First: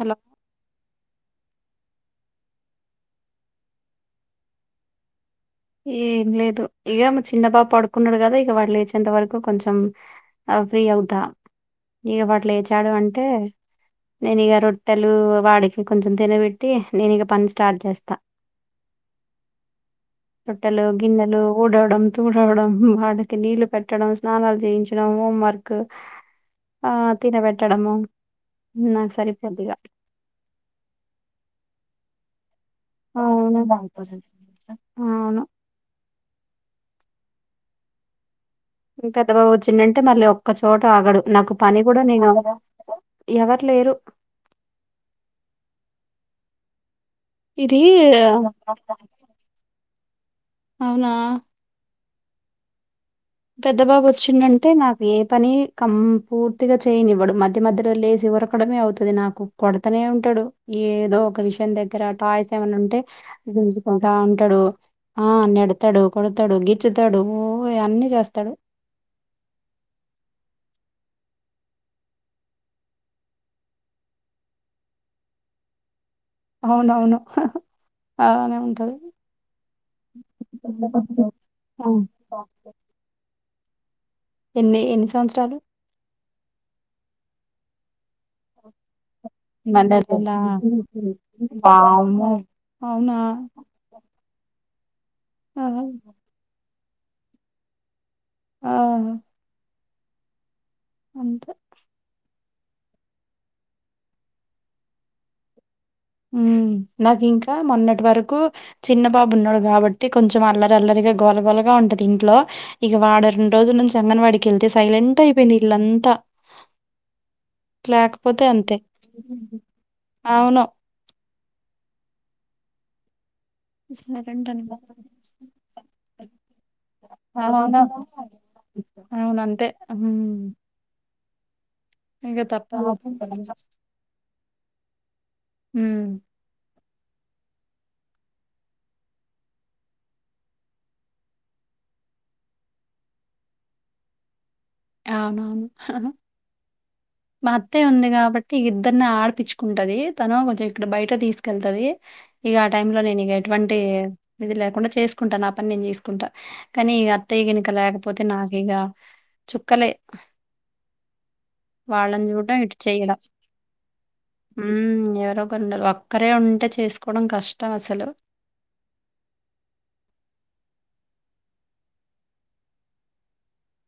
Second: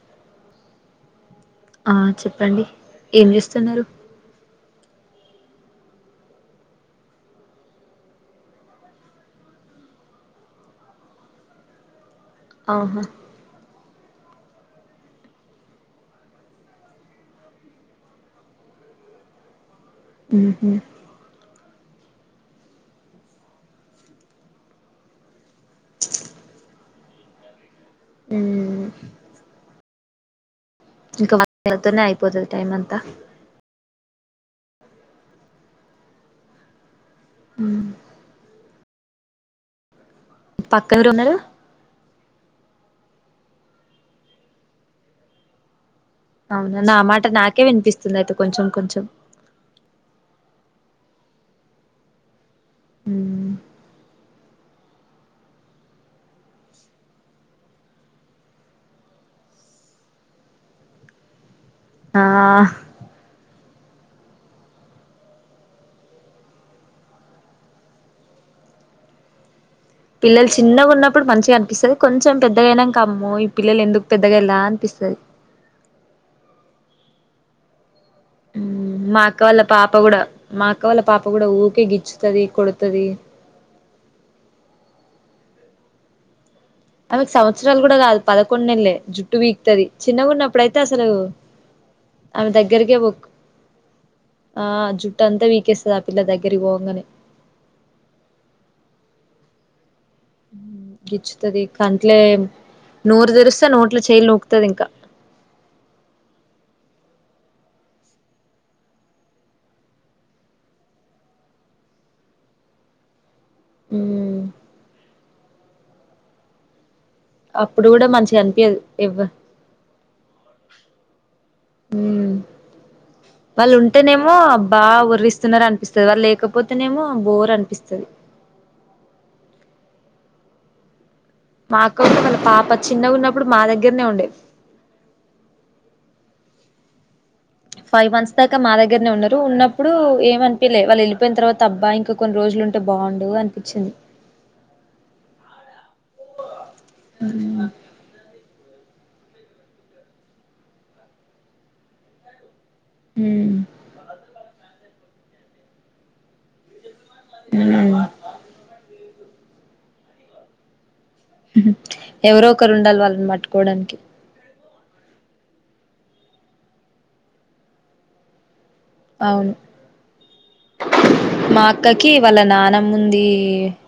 Hello హా చెప్పండి ఏం చేస్తున్నారు. ఏం లేదు ఇక చిన్న బాబు పడుకున్నాడు కదా ఇక వాడు లేచేంత వరకు కొంచెం ఆ ఫ్రీ అవుతా ఇక వాట్లు లేచాడు ఆహా అంటే నేను ఇక రొట్టెలు వాడికి కొంచెం తినబెట్టి నేను ఇక పని స్టార్ట్ చేస్తా ఊహూ రొట్టెలు గిన్నెలు ఊడవడం తూడవడం వాళ్ళకి నీళ్లు పెట్టడం స్నానాలు చేయించడం హోం వర్క్ ఆ తిన పెట్టడము మ్మ్ నాకు సరి పోయితిగా ఇంకా వానితోనే అయిపోతది టైమ్ అంతా అవును దానితోనే అవును హ పెద్ద బాబు వచ్చిందంటే మళ్ళీ ఒక్కచోట పక్కన ఆగడు ఎవరున్నారు నాకు పని కూడా నేను అవదా ఎవరు లేరు అవునా నా మాట నాకే ఇది వినిపిస్తుంది అయితే కొంచెం కొంచెం అవునా మ్మ్ పెద్ద బాబు వచ్చిందం అంటే నాకు ఏ పని కం పూర్తిగా చేయనివ్వడు మధ్య మధ్యలోలేసి ఉరకడమే అవుతది నాకు కొడతనే ఉంటాడు ఏదో ఒక విషయం దగ్గర ఆ టాయ్స్ ఏమైన్నా ఉంటే గిల్లుతాడు ఆ అంటాడు ఆ నెడతాడు కొడతాడు గిచ్చుతాడు ఊ అన్నీ చేస్త స్తాడు పిల్లలు చిన్నగా ఉన్నప్పుడు మంచిగా అనిపిస్తది. కొంచెం పెద్దగైనాం కమ్మో ఈ పిల్లలు ఎందుకు పెద్దయ్యేలా అనిపిస్తది. అవునవును అలానే ఉంటది. మ్మ్ మా అక్క వాళ్ళ పాప కూడా మా అక్క వాళ్ళ పాప కూడా ఊకే గిచ్చుతది కొడుతది ఎన్ని ఎన్ని సంవత్సరాలు. ఆమెకు సంవత్సరాలు కూడా కాదు. పదకొండు నెలలే జుట్టు పీకుతది నెలలా చిన్నగున్నప్పుడైతే అసలు వామ్మో ఆమె దగ్గ అవునా ఆ జుట్టు అంతా పీకేస్తది ఆ పిల్ల దగ్గరికి పోంగానే ఆ అంతే గిచ్చుతది కంట్లే నోరు తెరిస్తే నోట్ల చేయలు నూకుతది ఇంకా ఉ నాకు ఇంకా మొన్నటి వరకు చిన్న బాబు ఉన్నాడు కాబట్టి కొంచెం అల్లరి అల్లరిగా గోలగోలగా ఉంటది ఇంట్లో ఇక వాడు రెండు రోజుల నుంచి మ్మ్ అంగన్వాడికి వెళ్తే సైలెంట్ అయిపోయింది ఇళ్లంతా అప్పుడు కూడా మంచిగా లేకపోతే అంతే అనిపియదు ఎవ్వ అవును హ్మ్ వాళ్ళు ఉంటేనేమో బా వర్రిస్తున్నారు అనిపిస్తది వాళ్ళు లేకపోతేనేమో బోరు అవును. అనిపిస్తది అవునంతే హ్మ్ మాఅక్క ఉంటే వాళ్ళ ఇక పాప తప్పదు. చిన్నగా ఉన్నప్పుడు మా దగ్గరనే ఉండేది హ్మ్ ఫైవ్ మంత్స్ దాకా మా దగ్గరనే ఉన్నారు ఉన్నప్పుడు ఏమనిపిలే వాళ్ళు వెళ్ళపోయిన తర్వాత అబ్బా ఇంక కొన్ని రోజులు ఉంటే బాగుండు అనిపించింది. అవునవును. మా మ్మ్ అత్తయ్య ఉంది కాబట్టి ఇద్దరిని ఆడిపిచ్చు ఉంటది తను కొంచెం ఇక్కడ బయట తీసుకెళ్తది ఇక ఆ టై లో నేను ఇక మ్మ్ ఎటువంటి ఇది లేకుండా చేసుకుంటాను నా పని నేను చేసుకుంటాను కానీ ఇక అత్తయ్యగనుక మ్మ్ లేకపోతే నాకు ఇగ చుక్కలే వాళ్లను ఎవరో చూడడం ఒకరు ఇటు ఉండాలి చెయడం వాళ్ళని పట్టుకోవడానికి ఉ ఎవరో ఒక ఉండాలి ఒక్కరే ఉంటే చేసుకోవడం కష్టం అసలు అవును మా అక్కకి వాళ్ళ నానమ్మ ఉంది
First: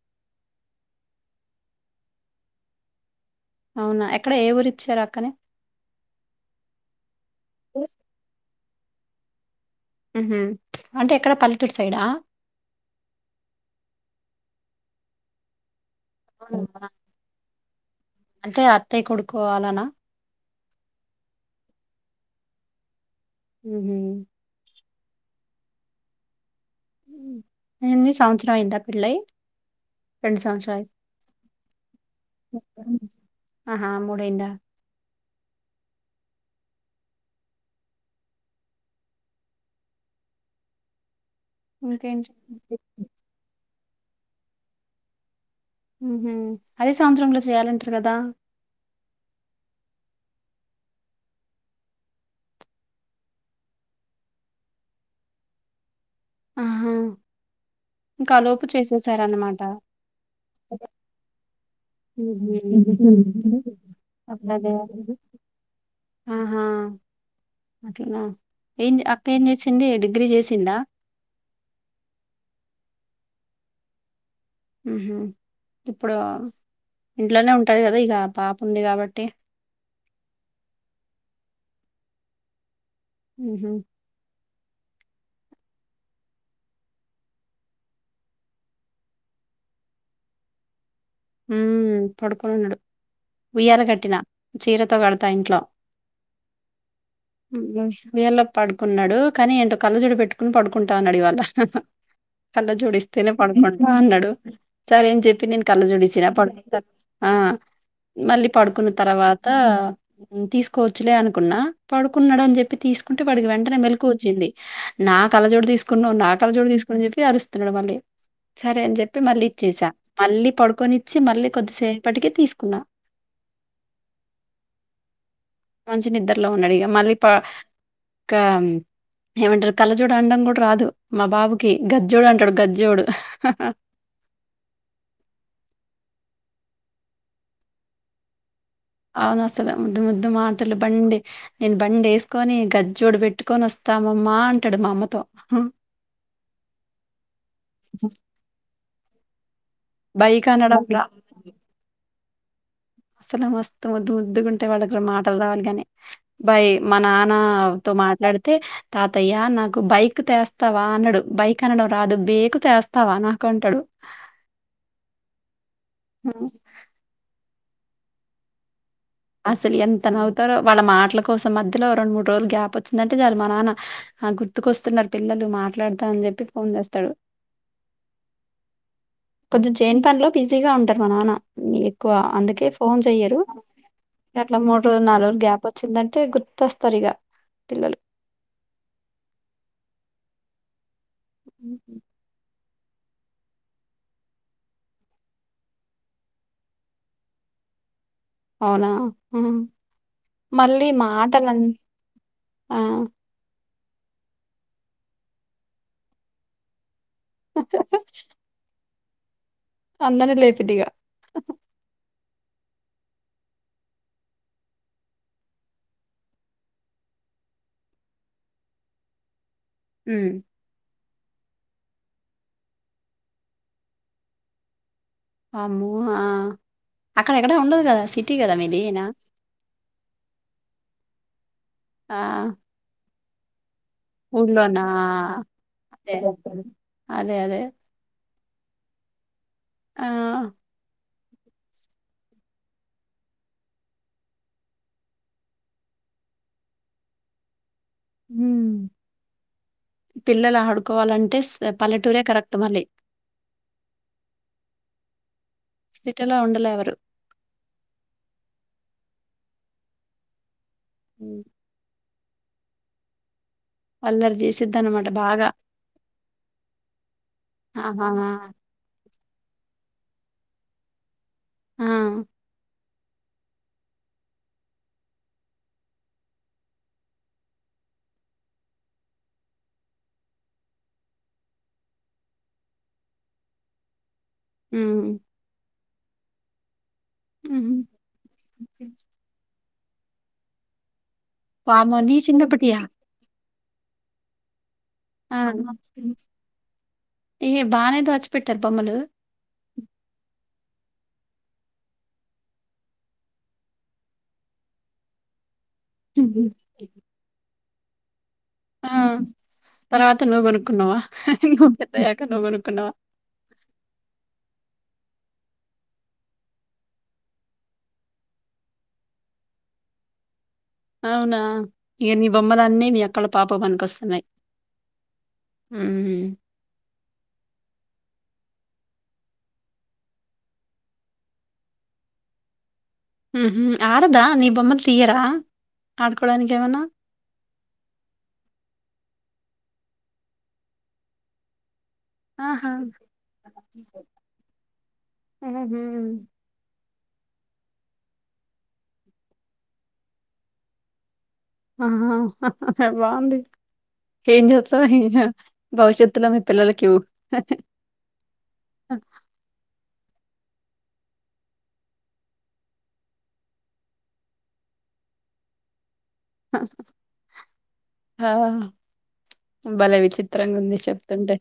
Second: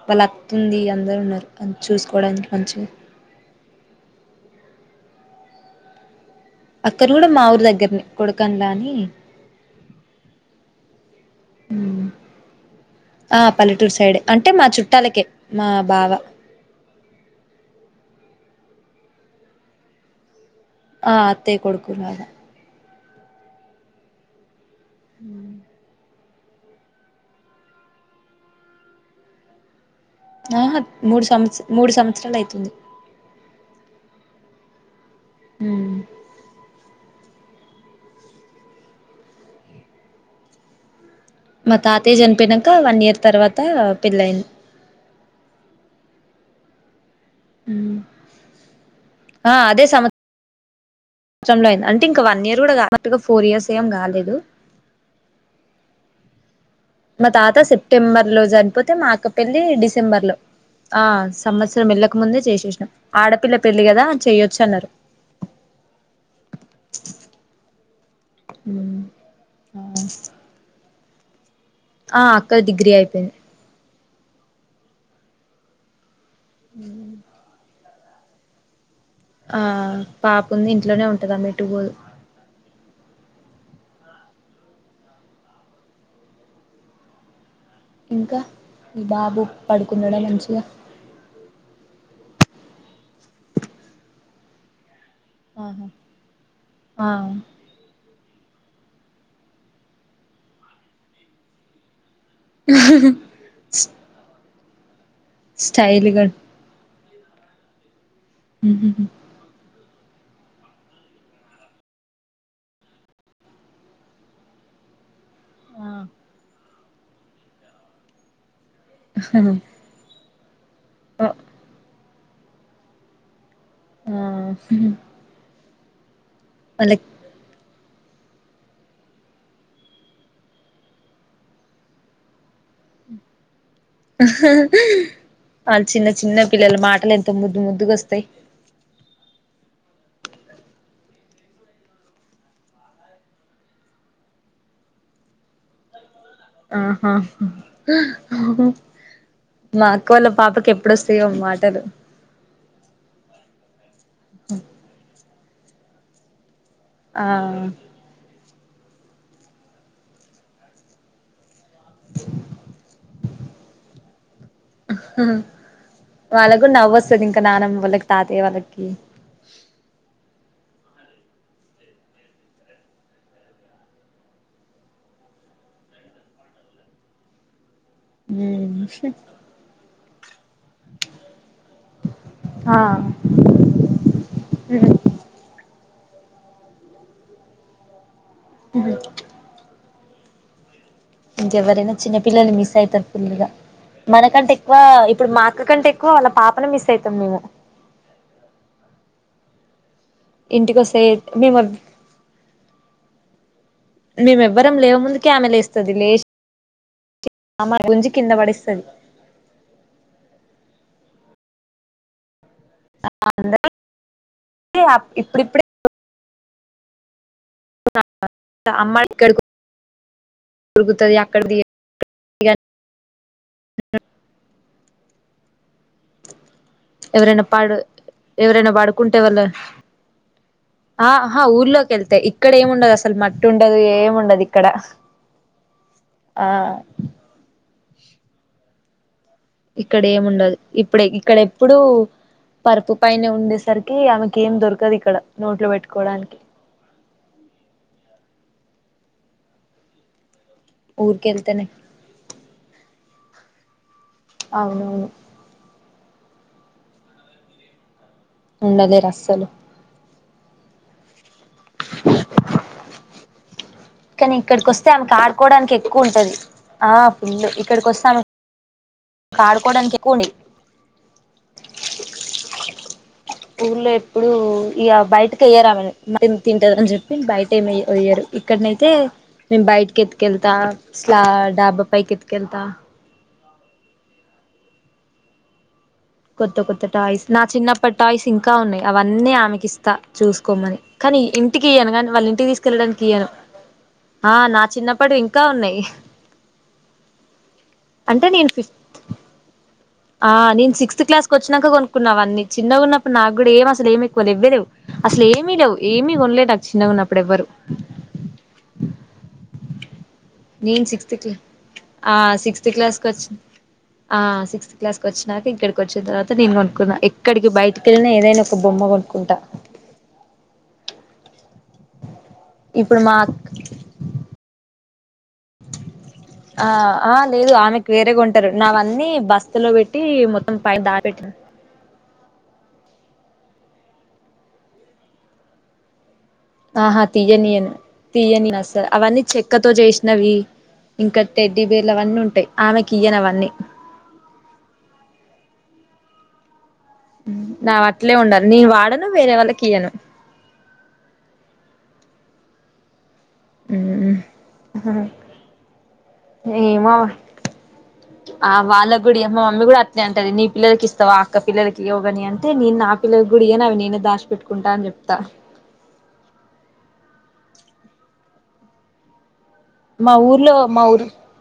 వాళ్ళ అత్త ఉంది అందరు ఉన్నారు తనను చూసుకోవడానికి మంచిగా అవునా ఎక్కడ ఎ ఊరిచ్చారు అక్కనీ అక్క ని కూడా మా ఊరి దగ్గరని కొడకన్లా అని అంటే ఎక్కడ పల్లెటూరు సైడా ఆ పల్లెటూరు సైడె అంటే మా చుట్టాలకే మా బావ అవును అంటే అత్తయ్య కొడుకు ఆలనా ఆ అత్తయ్య కొడుకు లాగా ఉహు ఉ ఎన్ని సంవత్సరం అయిందా పెళ్ళై ఆహా సంవత్సరాలు మూడు సంవత్స మూడు సంవత్సరాలు అయితుంది అయి ఆహా మూడేళ్ళ ఉ మా తాతయ్య ఇంకేంటి? చనిపోయక వన్ ఇయర్ తర్వాత పెళ్ళయింది ఉ అదే సంవత్సరాంలో చేయాలంటారు కదా అదే సంవత్సరంలో అయింది అంటే ఇంకా వన్ ఇయర్ కూడా కాలేదు మా అక్కకి ఫోర్ ఇయర్స్ ఏం కాలేదు ఆ మా తాత సెప్టెంబర్ లో చనిపోతే మా అక్క చేసేసారన్నమాట. పెళ్లి డిసెంబర్ లో ఆ సంవత్సరం వెళ్ళకముందే చేసేసినాం ఆడపిల్ల హుహు. పెళ్లి కదా చెయొచ్చు అట్లాగే. అన్నారు ఆహా అట్లన ఏం చేసి అక్క ఏం చేసింది డిగ్రీ చేసిందా ఆ అక్కది డిగ్రీ అయిపోయింది ఉహు ఇప్పుడు ఇంట్లోనే ఉంటది కదా ఇగ పాప ఉంది కాబట్టి ఆ పాప ఉంది ఇంట్లోనే ఉంటది ఆమె ఎటు పోదు ఉహు ఇంకా మీ బాబు పడుకున్నాడా మంచిగా ఉ పడుకునన్నాడు ఉయ్యాల కట్టినా చీరతో కడతా ఇంట్లో ఆ వీర్ల పడుకున్నాడు కానీ ఏంటో కళ్ళజోడు పెట్టుకుని పడుకుంటా అన్నాడు ఇవాళ కళ్ళ జోడిస్తేనే పడుకుంటా అన్నాడు సరేని చెప్పి నేను కళ్ళ జోడ్స్తే స్టైల్గా ఆ మళ్ళీ పడుకున్న తర్వాత తీసుకోవచ్చులే అనుకున్నా పడుకున్నాడు అని చెప్పి తీసుకుంటే వాడికి వెంటనే మెలుకువా వచ్చింది నాక్ కళ్ళజోడు ఆ తీసుకున్నా నా కళ్ళజోడు తీసుకుని చెప్పి అరుస్తున్నాడు మళ్ళీ సరే అని చెప్పి మళ్ళీ ఇచ్చేసా మళ్ళీ పడుకొనిచ్చి మళ్ళీ కొద్దిసేపటికే తీసుకున్నా ఆ హుహు మంచి నిద్రలో ఉన్నాడు ఇగ మళ్ళీ పా క్క ఏమంటారు కళ్ళజోడు అనడం కూడా రాదు మా బాబుకి గజ్జోడు అంటాడు గజ్జోడు హ వాళ్ళ చిన్న చిన్న పిల్లల మాటలు ఎంతో ముద్దు ముద్దుగా వస్తాయి అవును అసలు ముద్దు ముద్దు మాటలు బండి నేను బండి ఏసుకొని గజ్జోడు పెట్టుకొని వస్తా అమ్మమ్మ అంటాడు మా అమ్మతో ఆహా మా అక్క వాళ్ళ బైక్ పాపకి అనడం ఎప్పుడు రా. వస్తాయో మాటలు అసలు మస్తు ముద్దు ముద్దుగ ఉంటయీ వాళ్ళకి మాటలు రావాలి గాని బై మా ఆ నాన్నతో మాట్లాడు తె తాతయ్య నాకు బైక్ తెస్తావా అన్నాడు బైక్ కనడం రాదు బేకు తెస్తావా నాకు అంటాడు హ హ హ్మ్. వాళ్ళగ్ సది ఇంకా నాన్నమ్మ వాళ్ళకి తాతయ్యా వాళ్ళకి అసలు ఎంత నవ్వుతారో వాళ్ళ మాటల కోసం మధ్యలో రెండు మూడు రోజులు గ్యాప్ వచ్చిందంటే చాలు మా నాన్న ఆ గుర్తుకొస్తున్నారు పిల్లలు మాట్లాడతా అని చెప్పి ఫోన్ చేస్తాడు ఉ కొంచెం చెని పనిలో బిజీగా ఉంటారు మా నాన్న ఎక్కువ అందుకే ఆ ఫోన్ చెయ్యరు అట్లా మూడు రోజులు నాలుగు రోజులు గ్యాప్ వచ్చిందంటే గుర్తొస్తారు ఇగా పిల్లలు బ ఇంకెవరైనా ఉహు చిన్న పిల్లలు మిస్ అయితారు ఫుల్ గా మనకంటే ఎక్కువ ఇప్పుడు మా అక్క కంటే ఎక్కువ వాళ్ళ పాపను మిస్ అయితాం మేము అవునా ఇంటికి మళ్ళీ వస్తే మాటల మేము ఆన్ ఆ మేము ఎవ్వరం లేవ ముందుకి ఆమె లేస్తది లేచ మమ్మ గుంజి కింద పడేస్తది అందరీని లేపిద్ది ఇగ అందరు ఇగ ఇప్పుడిప్పుడే అమ్మాయి ఇక్కడకి ఉ తిరుగుతాది అక్కడ ది ఆ భూమి ఆ అక్కడ ఎవరైనా ఎక్కడ పాడు ఉండదు కదా సిటీ కదా ఎవరైనా మీదినా పడుకుంటే వాళ్ళ ఆ హా ఊర్లోకి ఆ వెళ్తే ఇక్కడ ఏమి ఉండదు అసలు మట్టి ఉండదు ఏం ఊర్లోనా ఆ అదే అదే ఇక్కడ ఆ ఏమి ఉండదు ఇప్పుడే ఇక్కడ ఏప్పుడు పరుపు పైనే ఉండేసరికి ఆమెకి ఏం దొరకదు ఇక్కడ నోట్లో పెట్టుకోవడానికి ఉ పిల్లలు ఆడుకోవాలంటే ఊరికెళ్తేనే పల్లెటూరే కరెక్ట్ మళ్ళీ అవునవును సిటీలో ఉండలే ఎవరు ఉండలేరు అస్సలు ఉ కానీ అల్లరి ఇక్కడికి వస్తే చేసిద్దనమాట ఆమెకు బాగా ఆడుకోవడానికి ఎక్కువ ఉంటది ఆ ఫుల్ ఇక్కడికి ఆహా! వస్తె ఆమెకు ఆడుకోడానికి ఎక్కువ ఉండే ఆ ఊళ్లో ఎప్పుడుూ ఇగా బయటకి ఏయ్యారు ఆమెని మం తింటాది అని చెప్పి బయట ఏమీ ఏయ్యారు ఇక్కడనైతే మేం బయటికి ఎత్తుకెళ్తా స్ల డాబ పైకి ఎత్తుకెళ్తా ఉ కొత్త కొత్త టాయ్స్ నా హుహు. చిన్నప్పటి టాయ్స్ ఇంకా ఉన్నాయి అవన్నీ ఆమెకి ఇస్తా చూసుకోమని కానీ ఇంటికి ఇయ్యాను వామ్మో! కానీ నీ వాళ్ళ ఇంటికి చిన్నప్పటియా? తీసుకెళ్ళడానికి ఇయ్యాను ఆ నా చిన్న ఆ ఏ బాగానేది అంటే నేను వచ్చిపెట్టారు ఫిఫ్త్ బొమ్మలు ఆ నేను సిక్స్త్ క్లాస్ క వచ్చాక కొనుక్కున్నావ అన్నీ చిన్నగా ఉన్నప్పుడు నాకు కూడా ఏమ అసలు ఏమి ఎక్కువ ద ఇవ్వలేవు అసలు ఏమీ లేవు ఏమీ కొనలేదు నాకు చిన్నగా ఉన్నప్పుడు ఎవ్వరు ఆ తర్వాత నువ్వు నేను కొనుక్కున్నావా సిక్స్త్ క్లా ఇ పెత్త ఆ అయ్యాక నువ్వు సిక్స్త్ కొనుక్కున్నావా క్లాస్ కి వచ్చి ఆ సిక్స్ క్లాస్కి వచ్చినాక ఇక్కడికి వచ్చిన తర్వాత నేను కొనుక్కున్నాను ఎక్కడికి బయటికిళ్ళిన ఏదైనా ఒక బొమ్మ కొనుక్ంటా అవునా ఇక నీ బొమ్మలన్నీ నీ ఇప్పుడు అక్క మా వాళ్ళ పాప పనికొస్తున్నాయి ఆ ఆ లేదు ఆమెకు వేరేగా ఉంటారు నావన్నీ బస్తలో పెట్టి మొత్తం పైన దాటి పెట్టి ఉహు ఆడదా నీ బమ్మలు తీయరా ఆడకోడనినికివనా తీయ్యనియని తీయ్యని అసార్ అవన్నీ చెక్కతో చేసినవి ఇంకా టెడ్డి బేర్లు అవన్నీ ఉంటాయి ఆహా! ఆమెకి ఇయనవన్నీ ఆహు నా అట్లే ఉండాలి నేను వాడను వేరే వాళ్ళకి ఇయ్వను ఆహ్ బాగుంది ఏం చేస్త భవిష్యత్తుల పిల్లలుకివ ఏమో ఆ వాళ్ళ గుడి మా మమ్మీ కూడా అతనే అంటది నీ పిల్లకి ఇస్తవా అక్క పిల్లలకి యోగని అంటేను నాకు పిల్ల గుడి అని అ నేనే దాచి పెట్టుకుంటా అని చెప్తా ఆ బాలే మా ఊర్లో విచిత్రంగా ఉంది మా ఊరు చెప్తుంటే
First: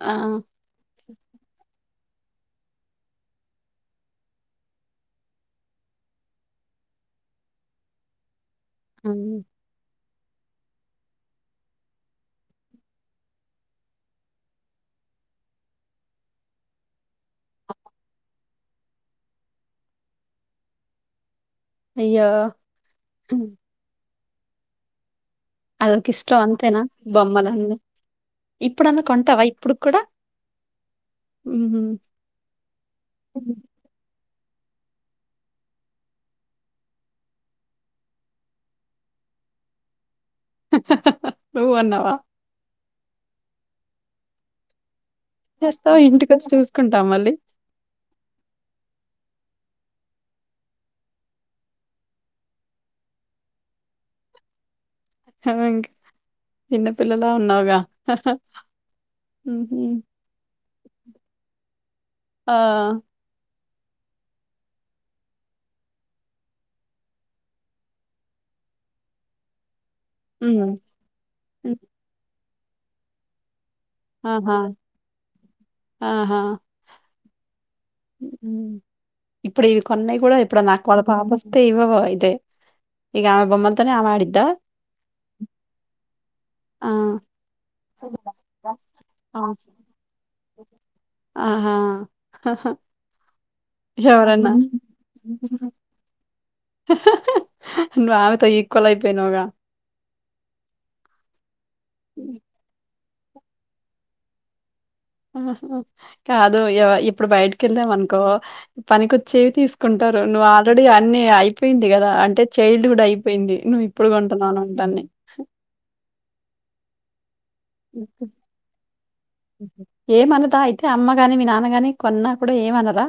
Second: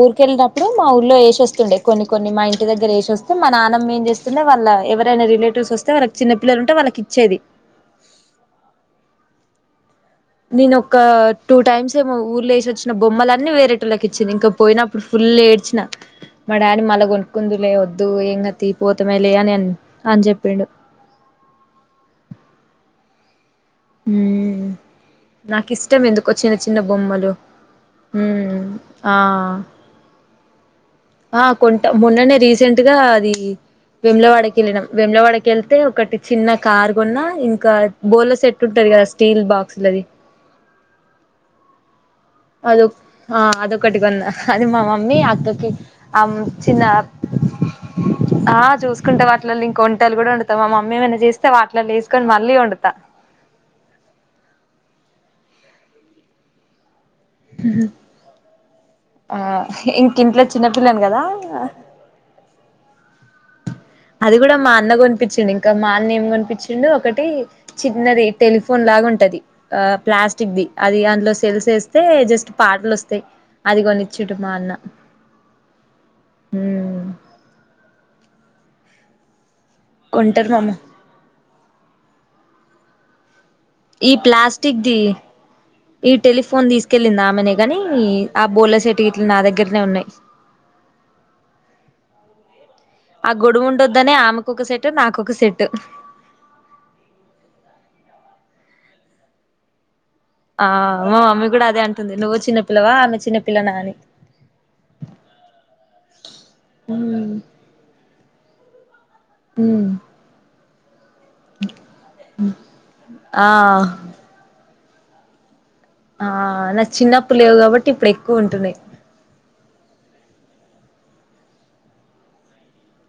ఆ ఇప్పుడు మా ఊళ్ళలో వే వస్తుండే కొన్ని కొన్ని మా ఇంటి దగ్గర వేసి వస్తే మా నాన్నమ్ ఏం చేస్తుే వాళ్ళ ఎవరైనా రిలేటివ్స్ వస్తే వాళకి చిన్న పల్లలు ఉంట వాళ్ళకి ఇచ్చేది అ నేను ఒక టూ టైమ్స్ ఏమో ఊర్లో వేసి వచ్చిన బొమ్మలన్నీ వేరేటలోకి ఇచ్చింది ఇంక పోయిన ఇప్పుడు ఫుల్ ఏడ్చిన మా డాడ మళ్ళ కొనుక్కుందు లే వద్దు ఏం తీపోతామే లే అని అని చెప్పిండు అయ్యా ఉ నాకు ఇష్టం అదొక ఎందుకో చిన్న చిన్న అంతేనా బొమ్మలు బొమ్మలన్నీ ఉమ్ ఇప్పుడన్నా ఆ కొంటావా ఇప్పుడు కూడా ఆ ఉహు కొంట మొన్ననే రీసెంట్గా అది విములవాడకి వెళ్ళినాం విములవాడకి వెళ్తే ఒకటి చిన్న కార్ కొన్నా ఇంకా బోర్ల సెట్టు ఉంటంది కదా స్టీల్ బాక్సులది నువ్వు కున్నావా అద ఆ అదొకటికింద అది మా మమ్మీ అక్కకి చేస్తావు ఆ ఇంటిక వచ్చి చిన్న చూసుకుంటాం మళ్ళీ ఆ చూసుకుంటే వాలలో ఇంక వంటలు కూడా వంతాం మా మమ్మీ ఏమైనా చేస్తే వాలలో వేసుకొని మళ్ళీ వండు అ ఇంకా చిన్న పిల్లలా ఉన్నాగా ఆ ఇంకింట్లో చిన్న పిల్లను కదా ఆ అది కూడా మా అన్న కనిపించింంది ఇంకా మా అన్న ఏం కనిపించిండు ఒకటి చిన్నది టెలిఫోన్ లాగా ఉంటది ఆ ప్లాస్టిక్ ది ఉమ్ అది అందులో సెల్స్ ఏస్తే జస్ట్ పాటలు వస్తాయి అది కొని ఆహా చ్చిటుమాన్న వ్మ్ వ్మ్ ఇప్పుడు ఇవి కొన్నాయి కూడా కొంటారు మామ ఇప్పుడన్న అక్క వాళ్ వాపస్తే ఇవవ్వు అయితే ఇగ ఆమె బొమ్మ ఈ ప్లాస్టిక్దిి ఈ టెలిఫోన్ తీసుకెళ్లింది ఆమెనే గాని ఆ బొల్లాసెట్టు గిట్ల నా ఆ దగ్గరనే ఉన్నాయి. ఆహా హ హ ఆ గొడువ ఉండొద్దని ఆమెకొక సెట్ నాకొక సెట్టు నువ్వు ఆమెతో ఈక్వల్ అయిపోయినావుగా ఆ మా మమ్మీ కూడా అదే అంటుంది నువ్వు చిన్నపిల్లవా అన్న చిన్నపిల్లనా అని ఆహ కాదు య ఇప్పుడు ఉమ్ బయటకి వెళ్ళాం అనుకో పనికొచ్చేవి ఉమ్ తీసుకుంటారు. నువ్వు ఆల్రెడీ అన్ని అయిపోయింది కదా అంటే చైల్డ్ హుడ్ అయిపోయింది. నువ్వు ఆ ఇప్పుడు కొ టున్నాను ఉంటాన్ని ఆ నాకు చిన్నప్పుడు లేవు కాబట్టి ఇప్పుడు ఎక్కువ ఉంటున్నాయి. ఏమనదా అయితే అమ్మ గాని మీ నాన్న గాని కొన్నా కూడా ఏమనరా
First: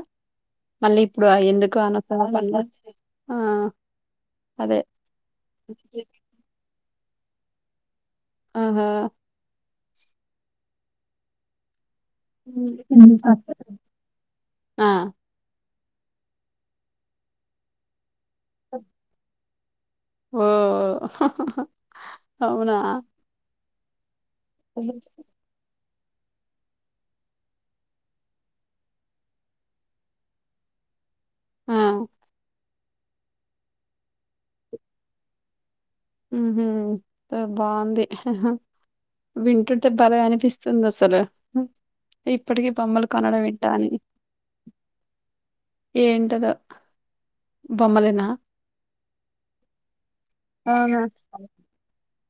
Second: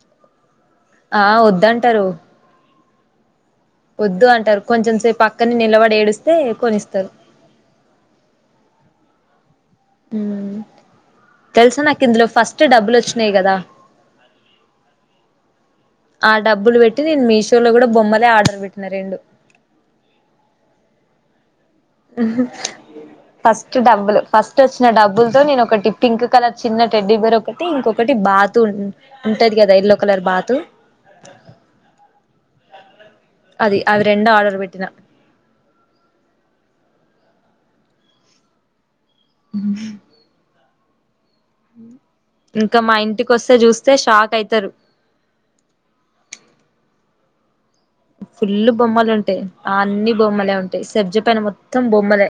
మళ్ళీ ఇప్పుడు ఆ ఎందుకు అనవసరంగా లండా ఆ వద్దు అంటారు అదే. కొంచెం సేపు అక్కన్నే నిలబడి ఏడిస్తే కొనిస్తారు ఆహా వ్మ్ తెలుసా నాకు ఇందులో ఫస్ట్ డబ్బులు వచ్చినాయి కదా ఆ! ఆ డబ్బులు పెట్టి నేను మీషో లో కూడా బొమ్మలే ఆర్డర్ పెట్టిన రెండు ఓ ఫస్ట్ డబ్బులు ఫస్ట్ వచ్చిన డబ్బులతో నేను ఒకటి పింక్ కలర్ చిన్న టెడ్డీ బేరు ఒకటి ఇంకొకటి బాతు ఉంటది కదా యల్లో కలర్ బాతు ఆ అది అవి రెండు ఆర్డర్ పెట్టిన ఉహుమ్ బాగుంది వింటుంటే బలే అనిపిస్ సుంద అసలు ఇప్పటికీ ఇంకా మా బొమ్మలు ఇంటికి కొనడం వస్తే ఏంటా అని చూస్తే షాక్ అయితారు ఏంటోగా ఫుల్ల్ బొమ్మలు ఉంటాయి అన్ని బొమ్మలే ఉంటాయి అవును సజ్జ పైన మొత్తం బొమ్మలే